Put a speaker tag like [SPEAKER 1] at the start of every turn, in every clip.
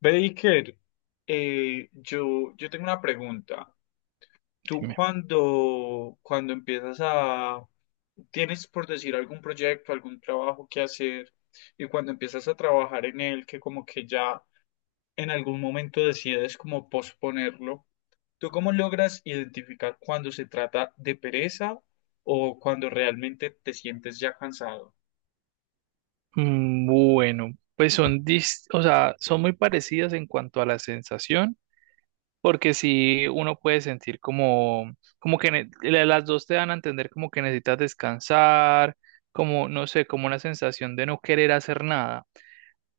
[SPEAKER 1] Baker, yo tengo una pregunta. Tú
[SPEAKER 2] Dime.
[SPEAKER 1] cuando empiezas a, tienes por decir algún proyecto, algún trabajo que hacer, y cuando empiezas a trabajar en él, que como que ya en algún momento decides como posponerlo, ¿tú cómo logras identificar cuando se trata de pereza o cuando realmente te sientes ya cansado?
[SPEAKER 2] Bueno, pues son, o sea, son muy parecidas en cuanto a la sensación, porque si uno puede sentir como, como que las dos te dan a entender como que necesitas descansar, como, no sé, como una sensación de no querer hacer nada.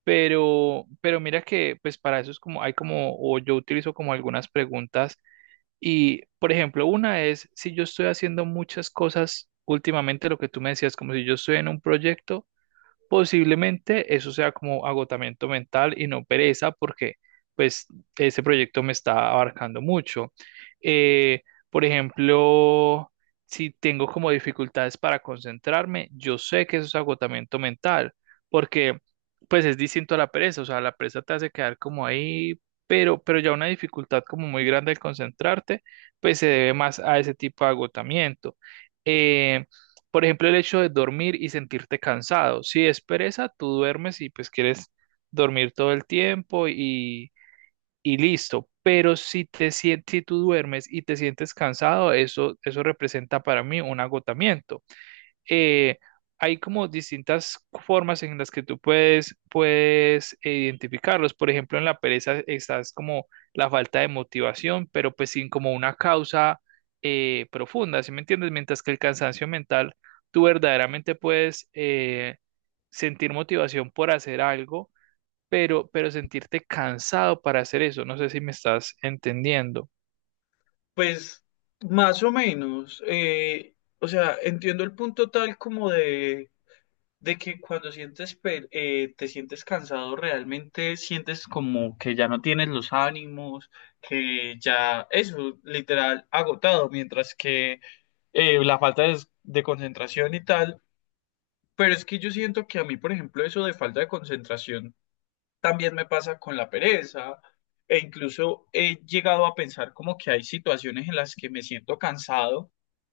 [SPEAKER 2] Pero mira que, pues para eso es como, hay como, o yo utilizo como algunas preguntas y, por ejemplo, una es si yo estoy haciendo muchas cosas últimamente, lo que tú me decías, como si yo estoy en un proyecto. Posiblemente eso sea como agotamiento mental y no pereza, porque pues ese proyecto me está abarcando mucho. Eh, por ejemplo, si tengo como dificultades para concentrarme, yo sé que eso es agotamiento mental, porque pues es distinto a la pereza, o sea, la pereza te hace quedar como ahí, pero ya una dificultad como muy grande al concentrarte, pues se debe más a ese tipo de agotamiento. Eh, por ejemplo, el hecho de dormir y sentirte cansado. Si es pereza, tú duermes y pues quieres dormir todo el tiempo y listo. Pero si te sientes, si tú duermes y te sientes cansado, eso representa para mí un agotamiento. eh, hay como distintas formas en las que tú puedes, puedes identificarlos. Por ejemplo, en la pereza estás como la falta de motivación, pero pues sin como una causa profunda, ¿sí me entiendes? Mientras que el cansancio mental, tú verdaderamente puedes sentir motivación por hacer algo, pero sentirte cansado para hacer eso. No sé si me estás entendiendo.
[SPEAKER 1] Pues más o menos, o sea, entiendo el punto tal como de que cuando te sientes cansado, realmente sientes como que ya no tienes los ánimos, que ya eso, literal, agotado, mientras que la falta de concentración y tal, pero es que yo siento que a mí, por ejemplo, eso de falta de concentración también me pasa con la pereza e incluso he llegado a pensar como que hay situaciones en las que me siento cansado,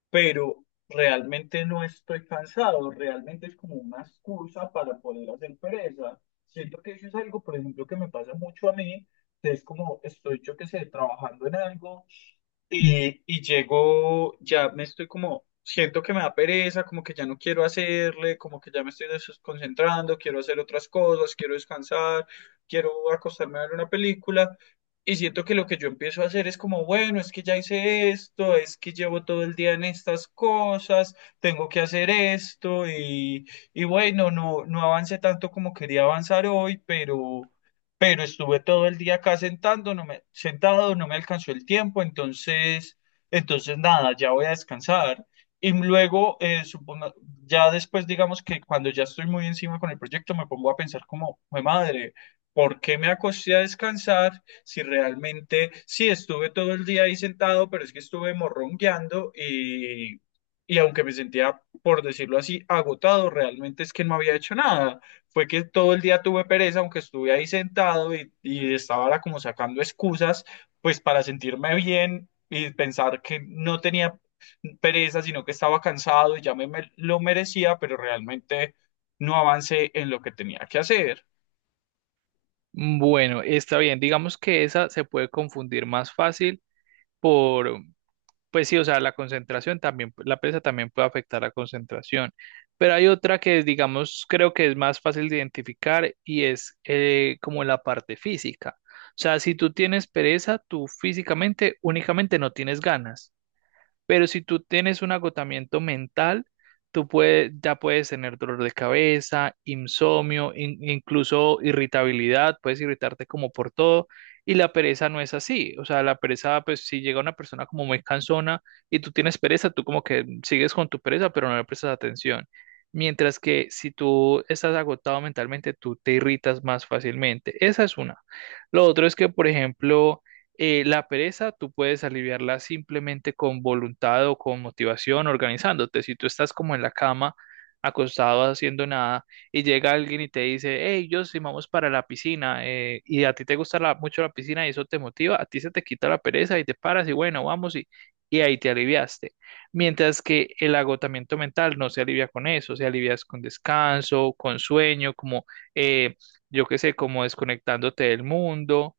[SPEAKER 1] pero realmente no estoy cansado, realmente es como una excusa para poder hacer pereza. Siento que eso es algo, por ejemplo, que me pasa mucho a mí, que es como estoy, yo qué sé, trabajando en algo. Y llego, ya me estoy como, siento que me da pereza, como que ya no quiero hacerle, como que ya me estoy desconcentrando, quiero hacer otras cosas, quiero descansar, quiero acostarme a ver una película. Y siento que lo que yo empiezo a hacer es como, bueno, es que ya hice esto, es que llevo todo el día en estas cosas, tengo que hacer esto y bueno, no avancé tanto como quería avanzar hoy, pero estuve todo el día acá sentado, no me alcanzó el tiempo, entonces nada, ya voy a descansar. Y luego, ya después, digamos que cuando ya estoy muy encima con el proyecto, me pongo a pensar como, "Jue madre, ¿por qué me acosté a descansar si realmente, sí, estuve todo el día ahí sentado, pero es que estuve morrongueando y aunque me sentía, por decirlo así, agotado, realmente es que no había hecho nada, fue que todo el día tuve pereza, aunque estuve ahí sentado y estaba ahora como sacando excusas, pues para sentirme bien y pensar que no tenía pereza, sino que estaba cansado y ya lo merecía, pero realmente no avancé en lo que tenía que hacer.
[SPEAKER 2] Bueno, está bien. Digamos que esa se puede confundir más fácil por, pues sí, o sea, la concentración también, la pesa también puede afectar la concentración, pero hay otra que, digamos, creo que es más fácil de identificar y es como la parte física. O sea, si tú tienes pereza, tú físicamente únicamente no tienes ganas. Pero si tú tienes un agotamiento mental, tú puedes, ya puedes tener dolor de cabeza, insomnio, incluso irritabilidad, puedes irritarte como por todo. Y la pereza no es así. O sea, la pereza, pues si llega una persona como muy cansona y tú tienes pereza, tú como que sigues con tu pereza, pero no le prestas atención. Mientras que si tú estás agotado mentalmente, tú te irritas más fácilmente. Esa es una. Lo otro es que, por ejemplo, la pereza tú puedes aliviarla simplemente con voluntad o con motivación, organizándote. Si tú estás como en la cama, acostado, haciendo nada, y llega alguien y te dice, hey, yo sí vamos para la piscina, y a ti te gusta mucho la piscina y eso te motiva, a ti se te quita la pereza y te paras y bueno, vamos y ahí te aliviaste. Mientras que el agotamiento mental no se alivia con eso, se alivia con descanso, con sueño, como, eh, yo qué sé, como desconectándote del mundo.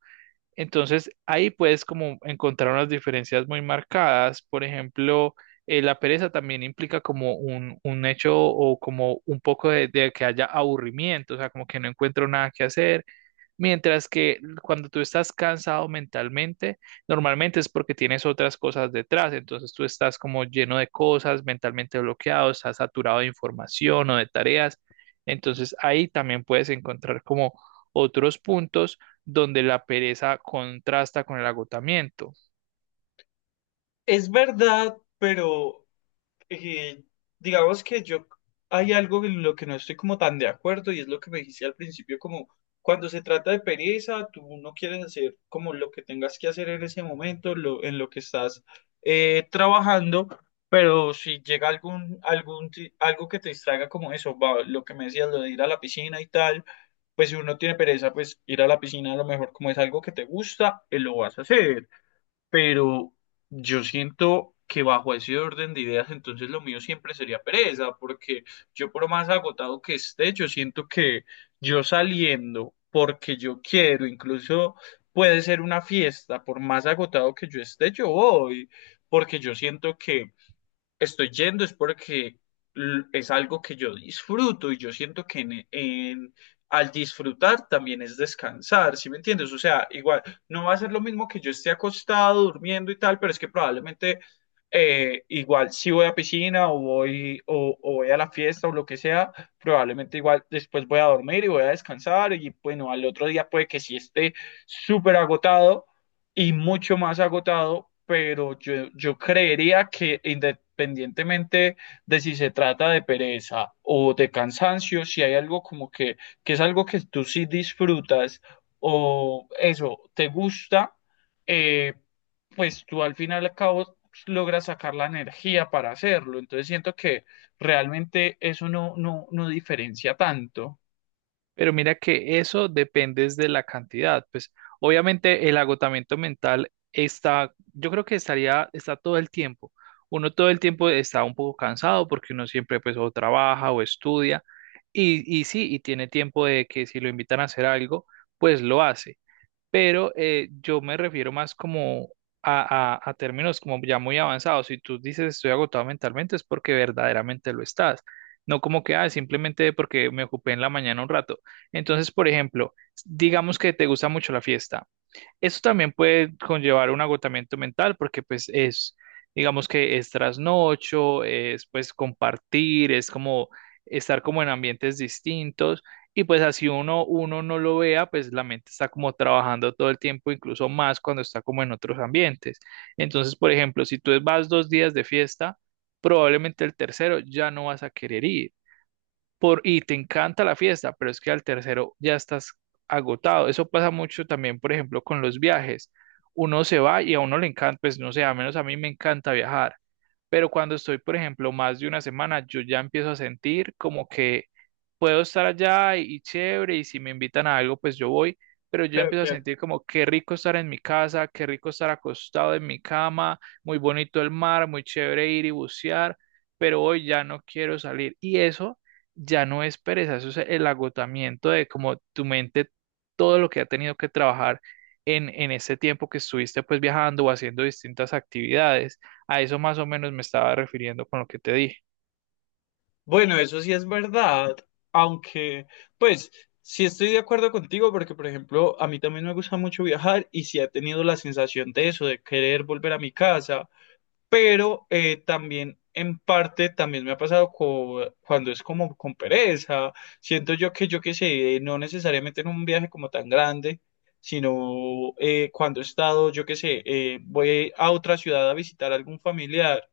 [SPEAKER 2] Entonces ahí puedes como encontrar unas diferencias muy marcadas. Por ejemplo, la pereza también implica como un hecho o como un poco de que haya aburrimiento, o sea, como que no encuentro nada que hacer. Mientras que cuando tú estás cansado mentalmente, normalmente es porque tienes otras cosas detrás, entonces tú estás como lleno de cosas, mentalmente bloqueado, estás saturado de información o de tareas, entonces ahí también puedes encontrar como otros puntos donde la pereza contrasta con el agotamiento.
[SPEAKER 1] Es verdad, pero eh, digamos que yo hay algo en lo que no estoy como tan de acuerdo y es lo que me dijiste al principio, como cuando se trata de pereza, tú no quieres hacer como lo que tengas que hacer en ese momento, lo, en lo que estás trabajando, pero si llega algo que te distraiga como eso, va, lo que me decías, lo de ir a la piscina y tal, pues si uno tiene pereza, pues ir a la piscina a lo mejor como es algo que te gusta, lo vas a hacer, pero yo siento que bajo ese orden de ideas, entonces lo mío siempre sería pereza, porque yo por más agotado que esté, yo siento que yo saliendo porque yo quiero, incluso puede ser una fiesta, por más agotado que yo esté, yo voy, porque yo siento que estoy yendo es porque es algo que yo disfruto y yo siento que al disfrutar también es descansar, ¿sí me entiendes? O sea, igual, no va a ser lo mismo que yo esté acostado, durmiendo y tal, pero es que probablemente, igual si voy a piscina o o voy a la fiesta o lo que sea, probablemente igual después voy a dormir y voy a descansar y bueno, al otro día puede que sí esté súper agotado y mucho más agotado, pero yo creería que independientemente de si se trata de pereza o de cansancio, si hay algo como que es algo que tú sí disfrutas o eso, te gusta, eh, pues tú al final y al cabo logras sacar la energía para hacerlo. Entonces siento que realmente eso no diferencia tanto.
[SPEAKER 2] Pero mira que eso depende es de la cantidad. Pues obviamente el agotamiento mental está, yo creo que estaría, está todo el tiempo. Uno todo el tiempo está un poco cansado porque uno siempre pues o trabaja o estudia y sí, y tiene tiempo de que si lo invitan a hacer algo, pues lo hace, pero yo me refiero más como a, a términos como ya muy avanzados. Si tú dices estoy agotado mentalmente es porque verdaderamente lo estás, no como que ah, simplemente porque me ocupé en la mañana un rato. Entonces, por ejemplo, digamos que te gusta mucho la fiesta. Eso también puede conllevar un agotamiento mental porque pues es, digamos que es trasnocho, es pues compartir, es como estar como en ambientes distintos y pues así uno, uno no lo vea, pues la mente está como trabajando todo el tiempo, incluso más cuando está como en otros ambientes. Entonces, por ejemplo, si tú vas 2 días de fiesta, probablemente el tercero ya no vas a querer ir por, y te encanta la fiesta, pero es que al tercero ya estás agotado. Eso pasa mucho también, por ejemplo, con los viajes. Uno se va y a uno le encanta, pues no sé, a menos a mí me encanta viajar, pero cuando estoy, por ejemplo, más de 1 semana, yo ya empiezo a sentir como que puedo estar allá y chévere, y si me invitan a algo, pues yo voy, pero yo ya
[SPEAKER 1] Pero
[SPEAKER 2] empiezo a
[SPEAKER 1] que
[SPEAKER 2] sentir como qué rico estar en mi casa, qué rico estar acostado en mi cama, muy bonito el mar, muy chévere ir y bucear, pero hoy ya no quiero salir. Y eso ya no es pereza, eso es el agotamiento de como tu mente, todo lo que ha tenido que trabajar en ese tiempo que estuviste pues viajando o haciendo distintas actividades. A eso más o menos me estaba refiriendo con lo que te dije.
[SPEAKER 1] bueno, eso sí es verdad, aunque pues sí estoy de acuerdo contigo porque, por ejemplo, a mí también me gusta mucho viajar y sí he tenido la sensación de eso, de querer volver a mi casa, pero también en parte también me ha pasado cuando es como con pereza, siento yo que yo qué sé, no necesariamente en un viaje como tan grande, sino cuando he estado, yo qué sé, voy a otra ciudad a visitar a algún familiar,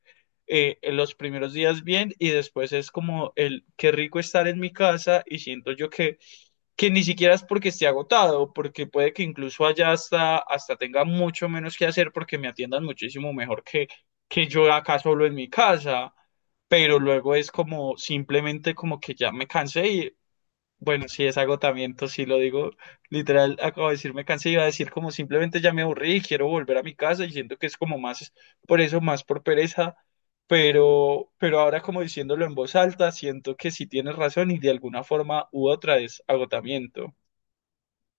[SPEAKER 1] en los primeros días bien y después es como el qué rico estar en mi casa y siento yo que ni siquiera es porque esté agotado, porque puede que incluso allá hasta tenga mucho menos que hacer porque me atiendan muchísimo mejor que yo acá solo en mi casa, pero luego es como simplemente como que ya me cansé y bueno, si es agotamiento, si lo digo literal, acabo de decir me cansé, iba a decir como simplemente ya me aburrí y quiero volver a mi casa y siento que es como más por eso, más por pereza, pero ahora como diciéndolo en voz alta, siento que sí tienes razón y de alguna forma u otra es agotamiento.